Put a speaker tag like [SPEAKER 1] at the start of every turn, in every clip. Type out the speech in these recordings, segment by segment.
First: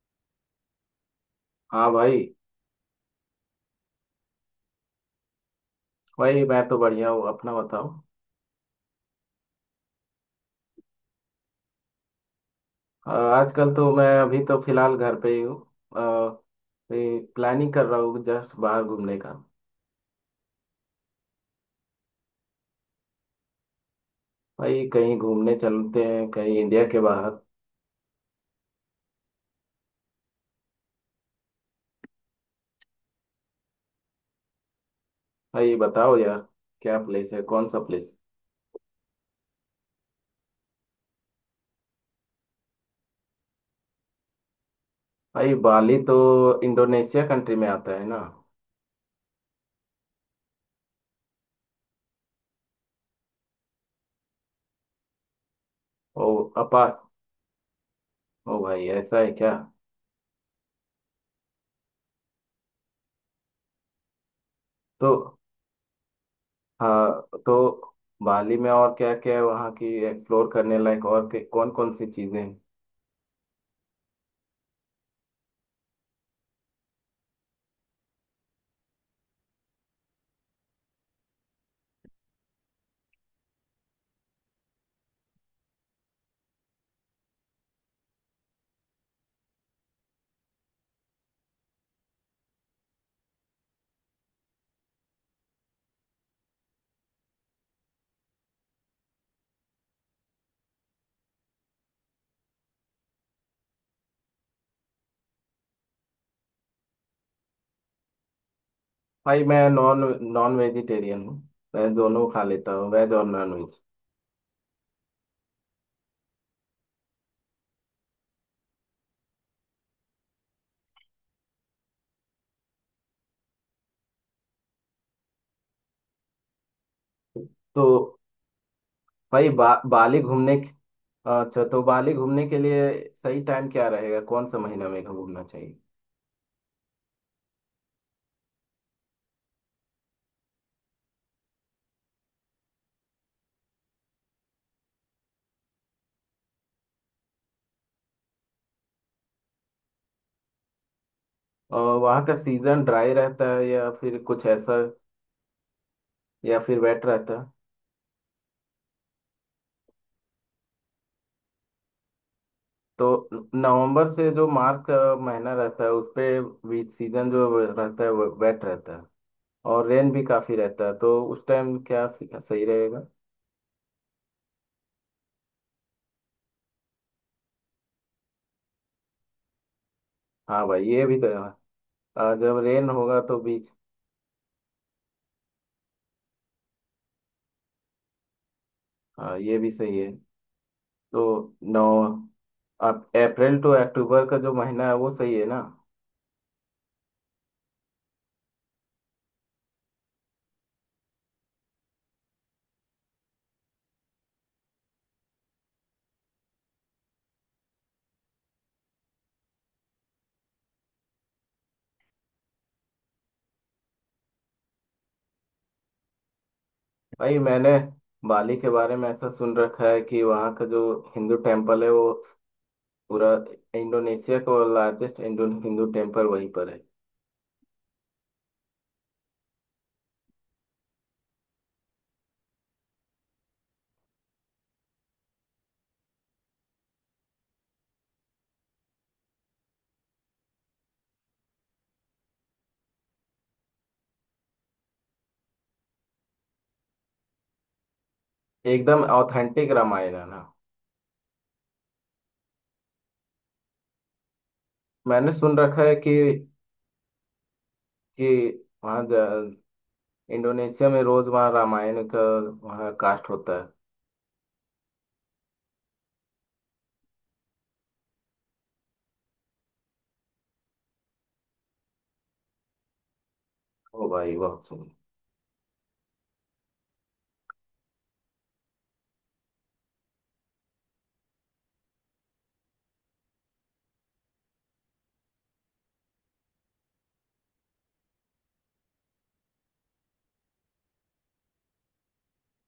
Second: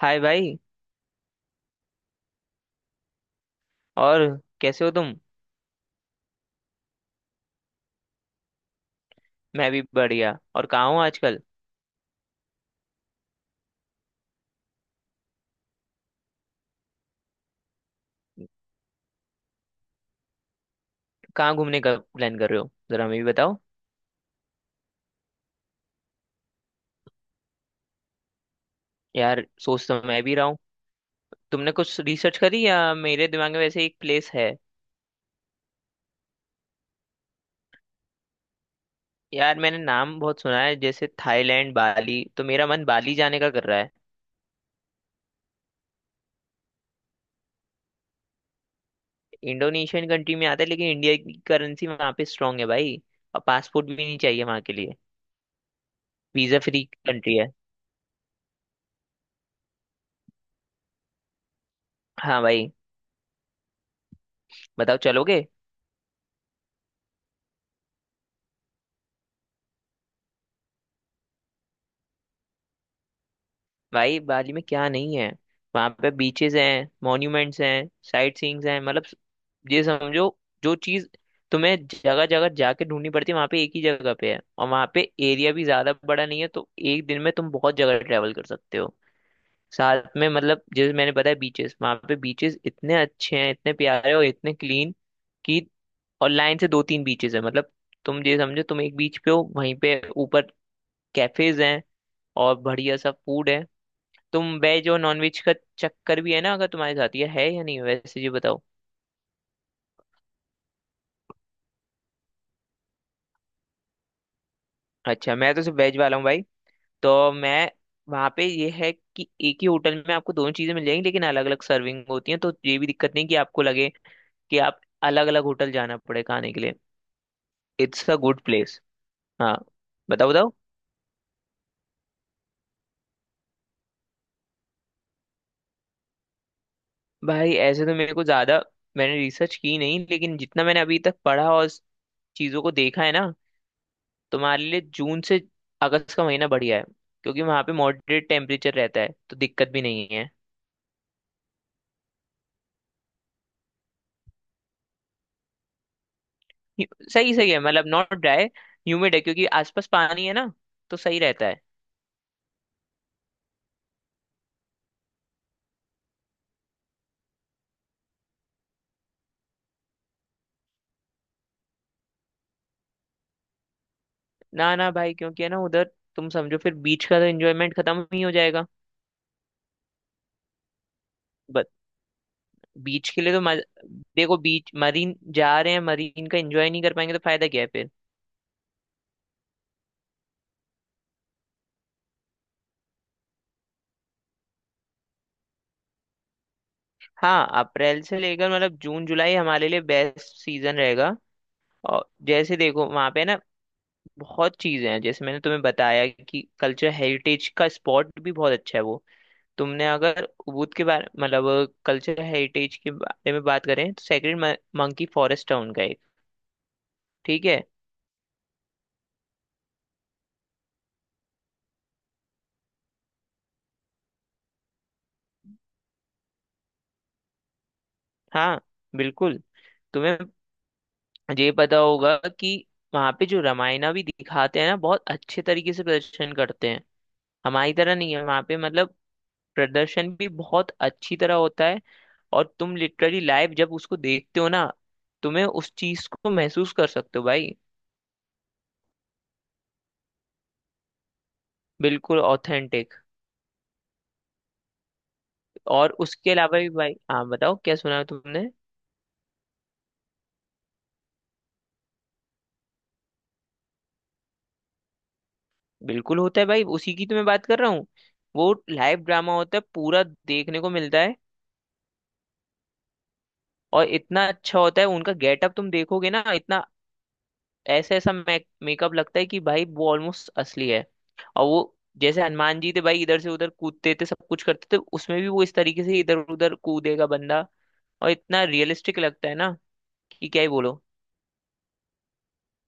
[SPEAKER 1] हाय भाई।
[SPEAKER 2] हाँ भाई।
[SPEAKER 1] और कैसे हो तुम?
[SPEAKER 2] भाई मैं तो बढ़िया हूँ, अपना बताओ।
[SPEAKER 1] मैं भी बढ़िया। और कहाँ हो आजकल?
[SPEAKER 2] आजकल तो मैं अभी तो फिलहाल घर पे ही हूँ, प्लानिंग कर रहा हूँ जस्ट बाहर घूमने का।
[SPEAKER 1] कहाँ घूमने का प्लान कर रहे हो, जरा हमें भी बताओ।
[SPEAKER 2] भाई कहीं घूमने चलते हैं, कहीं इंडिया के बाहर।
[SPEAKER 1] यार सोच तो मैं भी रहा हूँ। तुमने कुछ रिसर्च करी? या मेरे दिमाग में वैसे एक प्लेस है।
[SPEAKER 2] भाई बताओ यार, क्या प्लेस है, कौन सा प्लेस।
[SPEAKER 1] यार मैंने नाम बहुत सुना है, जैसे थाईलैंड, बाली। तो मेरा मन बाली जाने का कर रहा है।
[SPEAKER 2] भाई बाली तो इंडोनेशिया कंट्री में आता है ना।
[SPEAKER 1] इंडोनेशियन कंट्री में आता है, लेकिन इंडिया की करेंसी वहाँ पे स्ट्रांग है भाई। और पासपोर्ट भी नहीं चाहिए वहाँ के लिए।
[SPEAKER 2] ओ।
[SPEAKER 1] वीजा फ्री
[SPEAKER 2] अपा।
[SPEAKER 1] कंट्री है।
[SPEAKER 2] ओ भाई ऐसा है क्या।
[SPEAKER 1] हाँ भाई। बताओ,
[SPEAKER 2] तो
[SPEAKER 1] चलोगे?
[SPEAKER 2] हाँ तो बाली में और क्या क्या है वहाँ की एक्सप्लोर करने लायक, और कौन कौन सी चीज़ें हैं।
[SPEAKER 1] भाई बाली में क्या नहीं है। वहां पे बीचेस हैं, मॉन्यूमेंट्स हैं, साइट सीइंग्स हैं। मतलब ये समझो, जो चीज तुम्हें जगह जगह जाके ढूंढनी पड़ती है, वहां पे एक ही जगह पे है। और वहां पे एरिया भी ज्यादा बड़ा नहीं है, तो एक दिन में तुम बहुत जगह ट्रेवल कर सकते हो। साथ में मतलब, जैसे मैंने बताया बीचेस, वहां पे बीचेस इतने अच्छे हैं, इतने प्यारे और इतने क्लीन कि, और लाइन से दो तीन बीचेस है। मतलब तुम ये समझो, तुम एक बीच पे हो, वहीं पे ऊपर कैफेज हैं और बढ़िया सा फूड है। तुम वेज और नॉन वेज का चक्कर भी है ना, अगर तुम्हारे साथ ये है या नहीं, वैसे ये बताओ।
[SPEAKER 2] भाई मैं नॉन नॉन वेजिटेरियन हूँ, मैं दोनों खा लेता हूँ, वेज और नॉन वेज।
[SPEAKER 1] अच्छा मैं तो सिर्फ वेज वाला हूँ भाई। तो मैं, वहाँ पे ये है कि एक ही होटल में आपको दोनों चीजें मिल जाएंगी, लेकिन अलग अलग सर्विंग होती है। तो ये भी दिक्कत नहीं कि आपको लगे कि आप अलग अलग होटल जाना पड़े खाने के लिए।
[SPEAKER 2] तो
[SPEAKER 1] इट्स अ गुड प्लेस।
[SPEAKER 2] भाई
[SPEAKER 1] हाँ,
[SPEAKER 2] बा, बाली
[SPEAKER 1] बताओ बताओ।
[SPEAKER 2] घूमने के- अच्छा, तो बाली घूमने के लिए सही टाइम क्या रहेगा, कौन सा महीना में घूमना चाहिए।
[SPEAKER 1] भाई ऐसे तो मेरे को ज्यादा, मैंने रिसर्च की नहीं, लेकिन जितना मैंने अभी तक पढ़ा और चीजों को देखा है ना, तुम्हारे लिए जून से अगस्त का महीना बढ़िया है, क्योंकि वहां पे मॉडरेट टेम्परेचर रहता है, तो दिक्कत भी नहीं है।
[SPEAKER 2] और वहाँ का सीजन ड्राई रहता है या फिर कुछ ऐसा, या फिर वेट
[SPEAKER 1] सही
[SPEAKER 2] रहता है।
[SPEAKER 1] सही है। मतलब नॉट ड्राई, ह्यूमिड है, क्योंकि आसपास पानी है ना, तो सही रहता है।
[SPEAKER 2] तो नवंबर से जो मार्च का महीना रहता है उस पे भी सीजन जो रहता है वो वेट रहता है और रेन भी काफ़ी रहता है, तो उस टाइम क्या सही रहेगा।
[SPEAKER 1] ना ना भाई, क्योंकि है ना उधर, तुम समझो फिर बीच का तो एंजॉयमेंट खत्म ही हो जाएगा।
[SPEAKER 2] हाँ भाई, ये भी तो है।
[SPEAKER 1] बट
[SPEAKER 2] जब रेन
[SPEAKER 1] बीच
[SPEAKER 2] होगा
[SPEAKER 1] के लिए
[SPEAKER 2] तो
[SPEAKER 1] तो
[SPEAKER 2] बीच।
[SPEAKER 1] देखो, बीच मरीन जा रहे हैं, मरीन का एंजॉय नहीं कर पाएंगे, तो फायदा क्या है फिर।
[SPEAKER 2] हाँ, ये भी सही है। तो नौ अब अप्रैल टू अक्टूबर का जो महीना है वो सही है ना।
[SPEAKER 1] हाँ, अप्रैल से लेकर मतलब जून जुलाई हमारे लिए बेस्ट सीजन रहेगा। और जैसे देखो वहां पे ना, बहुत चीजें हैं। जैसे मैंने तुम्हें बताया कि कल्चर हेरिटेज का स्पॉट भी बहुत अच्छा है वो। तुमने अगर उबुद के बारे, मतलब कल्चर हेरिटेज के बारे में बात करें, तो सेक्रेड मंकी फॉरेस्ट टाउन का एक,
[SPEAKER 2] भाई
[SPEAKER 1] ठीक है।
[SPEAKER 2] मैंने बाली के बारे में ऐसा सुन रखा है कि वहाँ का जो हिंदू टेम्पल है वो पूरा इंडोनेशिया का लार्जेस्ट इंडो हिंदू टेम्पल वहीं पर है।
[SPEAKER 1] हाँ, बिल्कुल। तुम्हें ये पता होगा कि वहाँ पे जो रामायणा भी दिखाते हैं ना, बहुत अच्छे तरीके से प्रदर्शन करते हैं। हमारी तरह नहीं है वहाँ पे, मतलब प्रदर्शन भी बहुत अच्छी तरह होता है। और तुम लिटरली लाइव जब उसको देखते हो ना, तुम्हें उस चीज को महसूस कर सकते हो भाई।
[SPEAKER 2] एकदम ऑथेंटिक रामायण है ना।
[SPEAKER 1] बिल्कुल ऑथेंटिक।
[SPEAKER 2] मैंने सुन रखा
[SPEAKER 1] और
[SPEAKER 2] है कि
[SPEAKER 1] उसके अलावा भी भाई, हाँ बताओ क्या सुना है
[SPEAKER 2] कि
[SPEAKER 1] तुमने।
[SPEAKER 2] वहाँ ज- इंडोनेशिया में रोज वहाँ रामायण का, वहाँ कास्ट होता है।
[SPEAKER 1] बिल्कुल होता है भाई, उसी की तो मैं बात कर रहा हूँ। वो लाइव ड्रामा होता है, पूरा देखने को मिलता है। और
[SPEAKER 2] ओ
[SPEAKER 1] इतना
[SPEAKER 2] भाई
[SPEAKER 1] अच्छा
[SPEAKER 2] बहुत
[SPEAKER 1] होता है
[SPEAKER 2] सुन।
[SPEAKER 1] उनका गेटअप, तुम देखोगे ना, इतना ऐसा ऐसा मेकअप लगता है कि भाई वो ऑलमोस्ट असली है। और वो जैसे हनुमान जी थे भाई, इधर से उधर कूदते थे, सब कुछ करते थे, उसमें भी वो इस तरीके से इधर उधर कूदेगा बंदा। और इतना रियलिस्टिक लगता है ना, कि क्या ही बोलो।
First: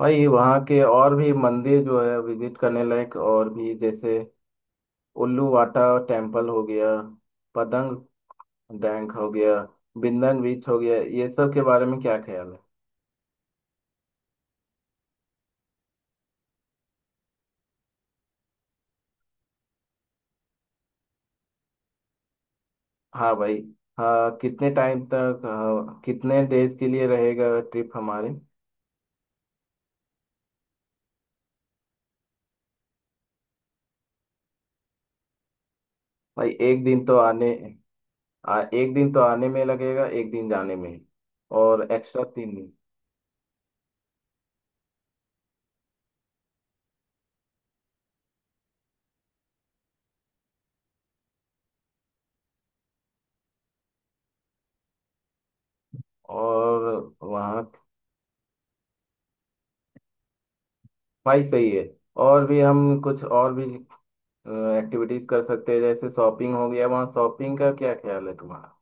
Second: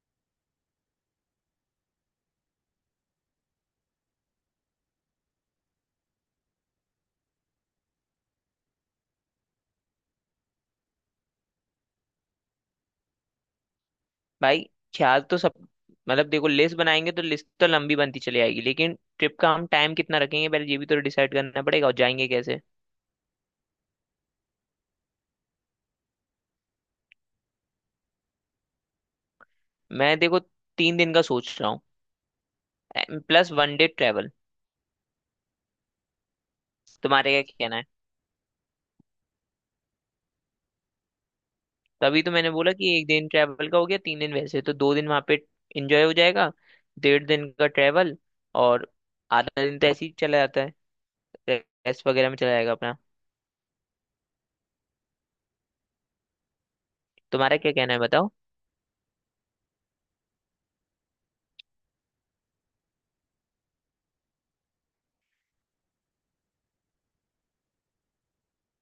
[SPEAKER 2] भाई वहाँ के और भी मंदिर जो है विजिट करने लायक, और भी जैसे उल्लू वाटा टेम्पल हो गया, पतंग डैंक हो गया, बिंदन बीच हो गया, ये सब के बारे में क्या ख्याल है।
[SPEAKER 1] भाई ख्याल तो सब, मतलब देखो, लिस्ट बनाएंगे तो लिस्ट तो लंबी बनती चली आएगी, लेकिन ट्रिप का हम टाइम कितना रखेंगे पहले ये भी तो डिसाइड करना पड़ेगा, और जाएंगे कैसे।
[SPEAKER 2] हाँ भाई। हाँ, कितने टाइम तक हाँ, कितने डेज के लिए रहेगा ट्रिप हमारे।
[SPEAKER 1] मैं देखो 3 दिन का सोच रहा हूँ, प्लस 1 डे ट्रेवल।
[SPEAKER 2] भाई
[SPEAKER 1] तुम्हारे क्या कहना है?
[SPEAKER 2] एक दिन तो आने में लगेगा, एक दिन जाने में, और
[SPEAKER 1] तभी
[SPEAKER 2] एक्स्ट्रा
[SPEAKER 1] तो मैंने
[SPEAKER 2] 3 दिन।
[SPEAKER 1] बोला कि 1 दिन ट्रैवल का हो गया, 3 दिन वैसे, तो 2 दिन वहां पे एंजॉय हो जाएगा। 1.5 दिन का ट्रैवल और आधा दिन तो ऐसे ही चला जाता है, रेस्ट वगैरह में चला जाएगा अपना।
[SPEAKER 2] और
[SPEAKER 1] तुम्हारा
[SPEAKER 2] वहाँ।
[SPEAKER 1] क्या कहना है बताओ।
[SPEAKER 2] भाई सही है। और भी हम कुछ और भी एक्टिविटीज कर सकते हैं, जैसे शॉपिंग हो गया, वहाँ शॉपिंग का क्या ख्याल है तुम्हारा।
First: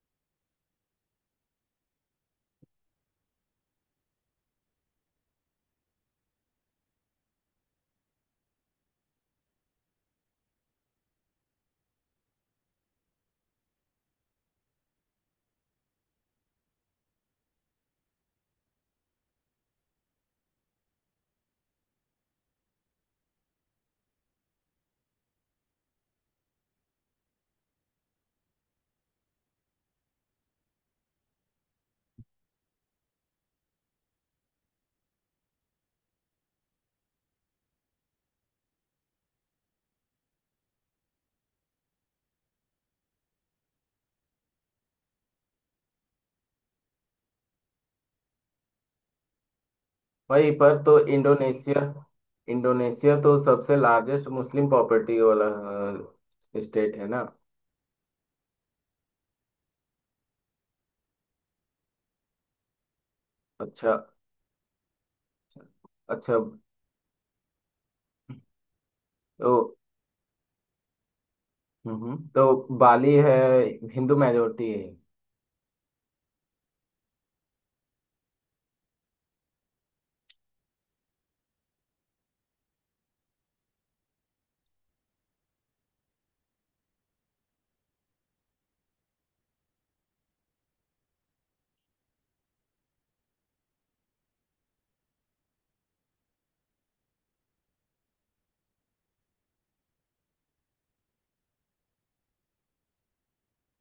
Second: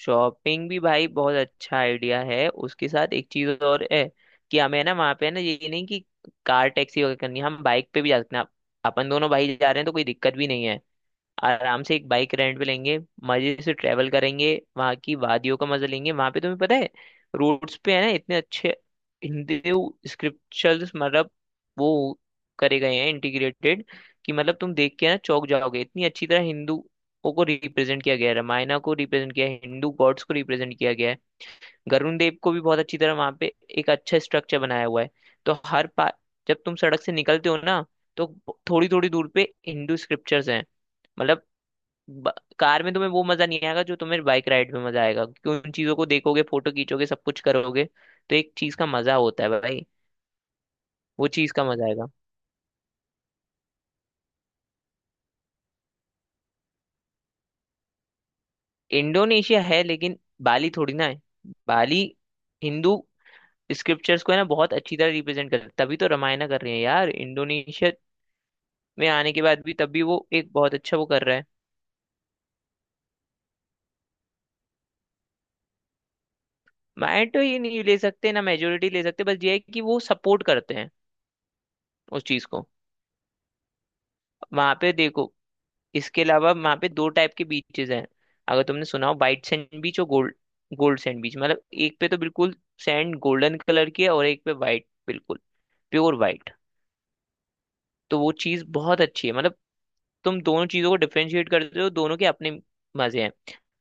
[SPEAKER 1] शॉपिंग भी भाई बहुत अच्छा आइडिया है। उसके साथ एक चीज और है कि हमें ना वहाँ पे ना, ये नहीं कि कार टैक्सी वगैरह करनी है, हम बाइक पे भी जा सकते हैं। अपन दोनों भाई जा रहे हैं, तो कोई दिक्कत भी नहीं है। आराम से एक बाइक रेंट पे लेंगे, मजे से ट्रेवल करेंगे, वहाँ की वादियों का मजा लेंगे। वहाँ पे तुम्हें पता है, रोड्स पे है ना इतने अच्छे हिंदू स्क्रिप्चर्स, मतलब वो करे गए हैं इंटीग्रेटेड, कि मतलब तुम देख के ना चौंक जाओगे। इतनी अच्छी तरह हिंदुओं को रिप्रेजेंट किया गया है, रामायणा को रिप्रेजेंट किया है, हिंदू गॉड्स को रिप्रेजेंट किया गया है। वरुण देव को भी बहुत अच्छी तरह वहाँ पे एक अच्छा स्ट्रक्चर बनाया हुआ है। तो हर पा जब तुम सड़क से निकलते हो ना, तो थोड़ी थोड़ी दूर पे हिंदू स्क्रिप्चर्स हैं। मतलब ब- कार में तुम्हें वो मजा नहीं आएगा जो तुम्हें बाइक राइड में मजा आएगा, क्योंकि उन चीजों को देखोगे, फोटो खींचोगे, सब कुछ करोगे, तो एक चीज का मजा होता है भाई,
[SPEAKER 2] वहीं पर तो
[SPEAKER 1] वो चीज का
[SPEAKER 2] इंडोनेशिया
[SPEAKER 1] मजा आएगा।
[SPEAKER 2] इंडोनेशिया तो सबसे लार्जेस्ट मुस्लिम प्रॉपर्टी वाला स्टेट है ना।
[SPEAKER 1] इंडोनेशिया है, लेकिन बाली थोड़ी ना है। बाली हिंदू
[SPEAKER 2] अच्छा।
[SPEAKER 1] स्क्रिप्चर्स को है ना बहुत अच्छी तरह रिप्रेजेंट कर, तभी तो
[SPEAKER 2] अच्छा।
[SPEAKER 1] रामायण कर रहे हैं यार। इंडोनेशिया में आने के
[SPEAKER 2] तो
[SPEAKER 1] बाद भी, तब भी वो एक बहुत अच्छा वो कर रहा है।
[SPEAKER 2] तो बाली है, हिंदू मेजोरिटी है।
[SPEAKER 1] माइंड तो ये नहीं ले सकते ना, मेजोरिटी ले सकते, बस ये है कि वो सपोर्ट करते हैं उस चीज को। वहां पे देखो, इसके अलावा वहाँ पे दो टाइप के बीचेस हैं। अगर तुमने सुना हो, वाइट सैंड बीच और गोल्ड, गोल्ड सैंड बीच। मतलब एक पे तो बिल्कुल सैंड गोल्डन कलर की है, और एक पे वाइट, बिल्कुल प्योर वाइट। तो वो चीज़ बहुत अच्छी है, मतलब तुम दोनों चीज़ों को डिफरेंशिएट करते हो, दोनों के अपने मज़े हैं।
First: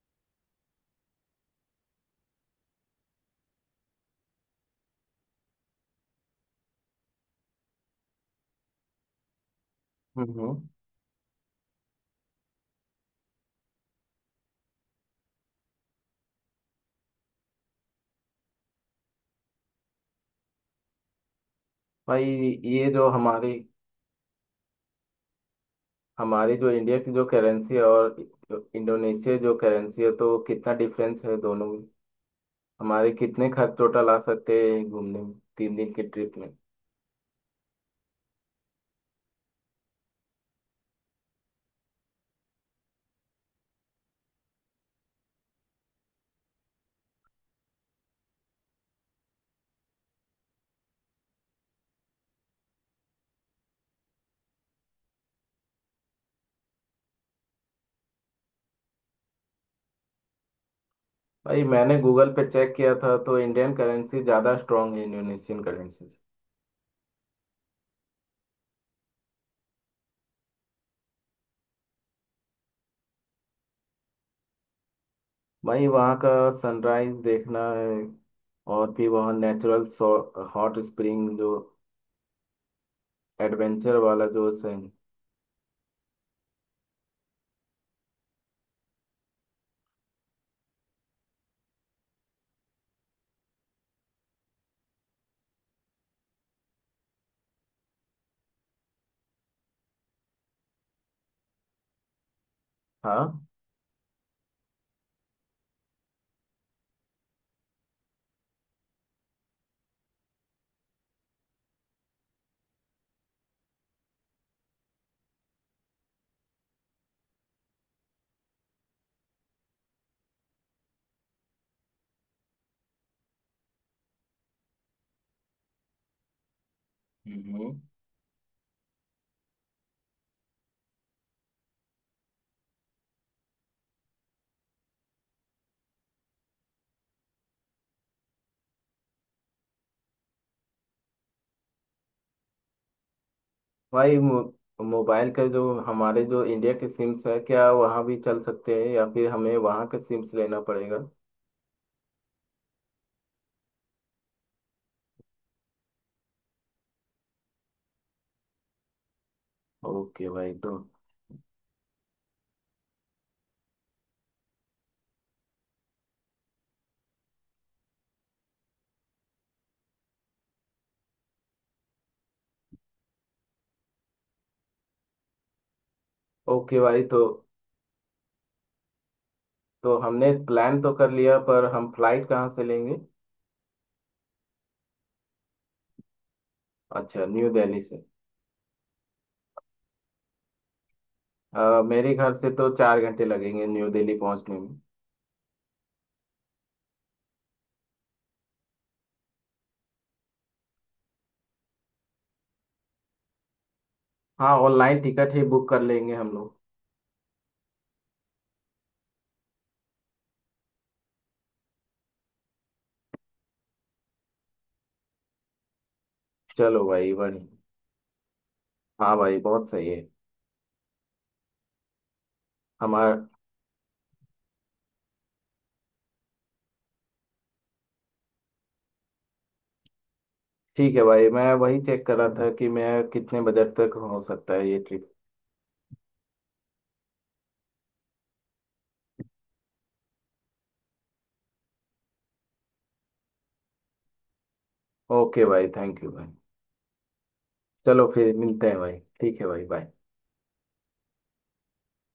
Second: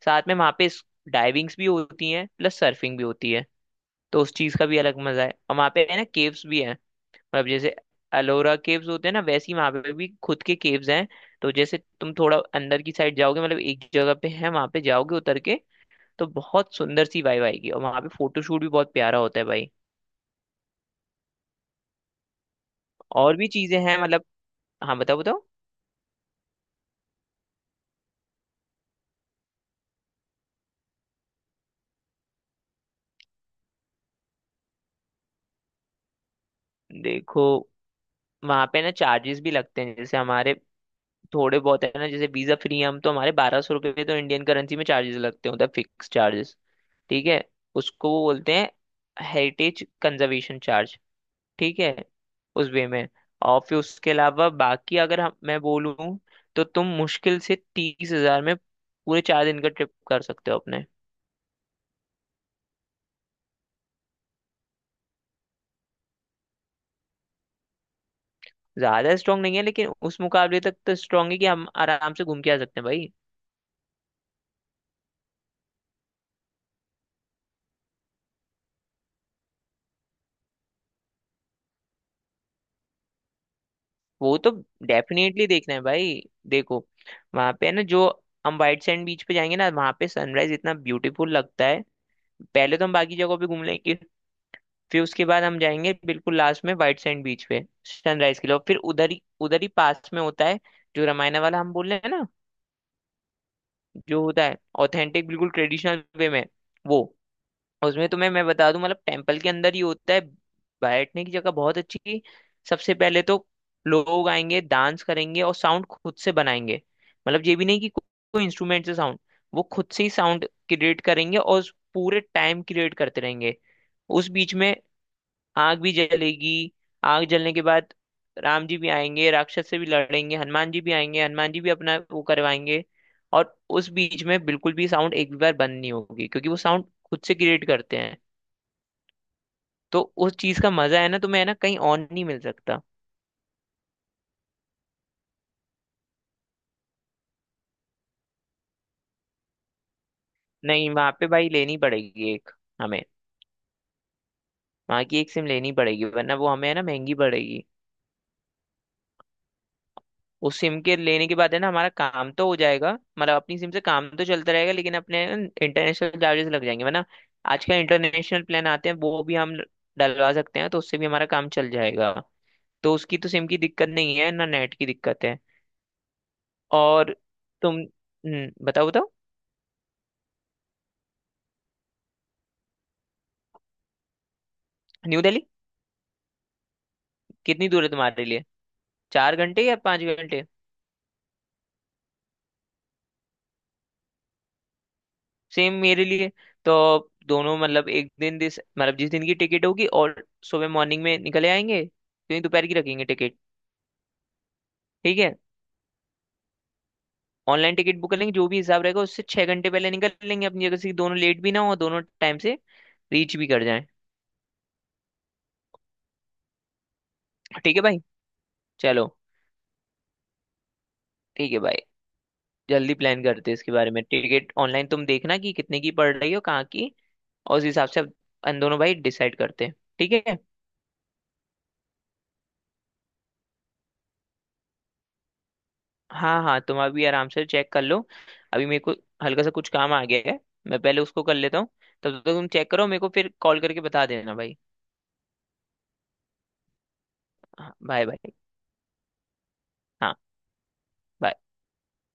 [SPEAKER 1] साथ में वहाँ पे डाइविंग्स भी होती हैं, प्लस सर्फिंग भी होती है, तो उस चीज़ का भी अलग मज़ा है। और वहाँ पे है ना, केव्स भी है। मतलब जैसे अलोरा केव्स होते हैं ना, वैसी वहां पे भी खुद के
[SPEAKER 2] हम्म।
[SPEAKER 1] केव्स हैं। तो जैसे तुम थोड़ा अंदर की साइड जाओगे, मतलब एक जगह पे है, वहां पे जाओगे उतर के, तो बहुत सुंदर सी वाइब आएगी। और वहां पे फोटोशूट भी बहुत प्यारा होता है भाई।
[SPEAKER 2] भाई ये जो
[SPEAKER 1] और भी
[SPEAKER 2] हमारी,
[SPEAKER 1] चीजें हैं मतलब, हाँ बताओ बताओ।
[SPEAKER 2] जो इंडिया की जो करेंसी है और जो इंडोनेशिया जो करेंसी है, तो कितना डिफरेंस है दोनों में, हमारे कितने खर्च टोटल आ सकते हैं घूमने में 3 दिन की ट्रिप में।
[SPEAKER 1] देखो वहां पे ना चार्जेस भी लगते हैं, जैसे हमारे थोड़े बहुत है ना, जैसे वीजा फ्री हम, तो हमारे 1200 रुपये तो इंडियन करेंसी में चार्जेस लगते होते हैं, मतलब फिक्स चार्जेस, ठीक है। उसको वो बोलते हैं हेरिटेज कंजर्वेशन चार्ज, ठीक है, उस वे में। और फिर उसके अलावा बाकी अगर हम, मैं बोलूँ, तो तुम मुश्किल से 30,000 में पूरे 4 दिन का ट्रिप कर सकते हो अपने।
[SPEAKER 2] भाई मैंने गूगल पे चेक किया था, तो इंडियन करेंसी ज़्यादा स्ट्रांग है इंडोनेशियन करेंसी से।
[SPEAKER 1] ज्यादा स्ट्रांग नहीं है, लेकिन उस मुकाबले तक तो स्ट्रांग है कि हम आराम से घूम के आ सकते हैं भाई।
[SPEAKER 2] भाई वहाँ का सनराइज देखना है, और भी वहाँ नेचुरल हॉट स्प्रिंग जो एडवेंचर वाला
[SPEAKER 1] वो
[SPEAKER 2] जो
[SPEAKER 1] तो
[SPEAKER 2] सीन।
[SPEAKER 1] डेफिनेटली देखना है भाई। देखो, वहां पे है ना, जो हम व्हाइट सैंड बीच पे जाएंगे ना, वहां पे सनराइज इतना ब्यूटीफुल लगता है। पहले तो हम बाकी जगहों पे घूम लेंगे, फिर उसके बाद हम जाएंगे बिल्कुल लास्ट में व्हाइट सैंड बीच पे सनराइज के लिए। और फिर उधर ही पास में होता है जो रामायणा वाला हम बोल रहे हैं ना,
[SPEAKER 2] हाँ।
[SPEAKER 1] जो होता है ऑथेंटिक, बिल्कुल ट्रेडिशनल वे में। वो उसमें तुम्हें मैं बता दूं, मतलब टेम्पल के अंदर ही होता है, बैठने की जगह बहुत अच्छी। सबसे पहले तो लोग आएंगे, डांस करेंगे और साउंड खुद से बनाएंगे। मतलब ये भी नहीं कि को- कोई इंस्ट्रूमेंट से साउंड, वो खुद से ही साउंड क्रिएट करेंगे, और उस पूरे टाइम क्रिएट करते रहेंगे। उस बीच में आग भी जलेगी। आग जलने के
[SPEAKER 2] हम्म।
[SPEAKER 1] बाद राम जी भी आएंगे, राक्षस से भी लड़ेंगे, हनुमान जी भी आएंगे, हनुमान जी भी अपना वो करवाएंगे। और उस बीच में बिल्कुल भी साउंड एक भी बार बंद नहीं होगी, क्योंकि वो साउंड खुद से क्रिएट करते हैं। तो उस चीज का मजा है ना, तुम्हें है ना कहीं और नहीं मिल सकता।
[SPEAKER 2] भाई मोबाइल का जो हमारे, जो इंडिया के सिम्स है क्या वहाँ भी चल सकते हैं, या फिर हमें वहाँ के सिम्स लेना
[SPEAKER 1] नहीं
[SPEAKER 2] पड़ेगा।
[SPEAKER 1] वहां पे भाई, लेनी पड़ेगी एक, हमें वहां की एक सिम लेनी पड़ेगी, वरना वो हमें है ना महंगी पड़ेगी।
[SPEAKER 2] ओके भाई
[SPEAKER 1] उस
[SPEAKER 2] तो।
[SPEAKER 1] सिम के लेने के बाद है ना, हमारा काम तो हो जाएगा। मतलब अपनी सिम से काम तो चलता रहेगा, लेकिन अपने इंटरनेशनल चार्जेस लग जाएंगे, वरना आजकल इंटरनेशनल प्लान आते हैं, वो भी हम डलवा सकते हैं, तो उससे भी हमारा काम चल जाएगा। तो उसकी तो सिम की दिक्कत नहीं है ना, नेट की दिक्कत है।
[SPEAKER 2] ओके भाई
[SPEAKER 1] और
[SPEAKER 2] तो।
[SPEAKER 1] तुम बताओ बताओ।
[SPEAKER 2] तो हमने प्लान तो कर लिया, पर हम फ्लाइट कहाँ से लेंगे।
[SPEAKER 1] न्यू दिल्ली
[SPEAKER 2] अच्छा, न्यू
[SPEAKER 1] कितनी
[SPEAKER 2] दिल्ली
[SPEAKER 1] दूर है
[SPEAKER 2] से।
[SPEAKER 1] तुम्हारे लिए? 4 घंटे या 5 घंटे?
[SPEAKER 2] मेरे घर से तो 4 घंटे लगेंगे न्यू दिल्ली पहुंचने में।
[SPEAKER 1] सेम मेरे लिए। तो दोनों, मतलब एक दिन, दिस मतलब जिस दिन की टिकट होगी, और सुबह मॉर्निंग में निकले आएंगे, क्योंकि दोपहर की रखेंगे टिकट।
[SPEAKER 2] हाँ, ऑनलाइन
[SPEAKER 1] ठीक
[SPEAKER 2] टिकट
[SPEAKER 1] है,
[SPEAKER 2] ही बुक कर लेंगे हम लोग।
[SPEAKER 1] ऑनलाइन टिकट बुक कर लेंगे। जो भी हिसाब रहेगा, उससे 6 घंटे पहले निकल लेंगे अपनी जगह से, कि दोनों लेट भी ना हो, दोनों टाइम से रीच भी कर जाएं।
[SPEAKER 2] चलो भाई, बढ़िया।
[SPEAKER 1] ठीक है भाई, चलो।
[SPEAKER 2] हाँ भाई, बहुत सही है।
[SPEAKER 1] ठीक है भाई, जल्दी प्लान
[SPEAKER 2] हमारा
[SPEAKER 1] करते हैं इसके बारे में। टिकट ऑनलाइन तुम देखना कि कितने की पड़ रही हो, कहाँ की, और उस हिसाब से अब हम दोनों भाई डिसाइड करते हैं, ठीक है।
[SPEAKER 2] ठीक है भाई, मैं वही चेक कर रहा था कि मैं कितने बजट तक हो सकता है ये ट्रिप।
[SPEAKER 1] हाँ हाँ, तुम अभी आराम से चेक कर लो। अभी मेरे को हल्का सा कुछ काम आ गया है, मैं पहले उसको कर लेता हूँ, तब तक तुम चेक करो, मेरे को फिर कॉल करके बता देना भाई।
[SPEAKER 2] ओके भाई, थैंक यू भाई।
[SPEAKER 1] हाँ,
[SPEAKER 2] चलो,
[SPEAKER 1] बाय बाय।
[SPEAKER 2] फिर मिलते हैं भाई, ठीक है भाई, बाय।
[SPEAKER 1] हाँ, bye।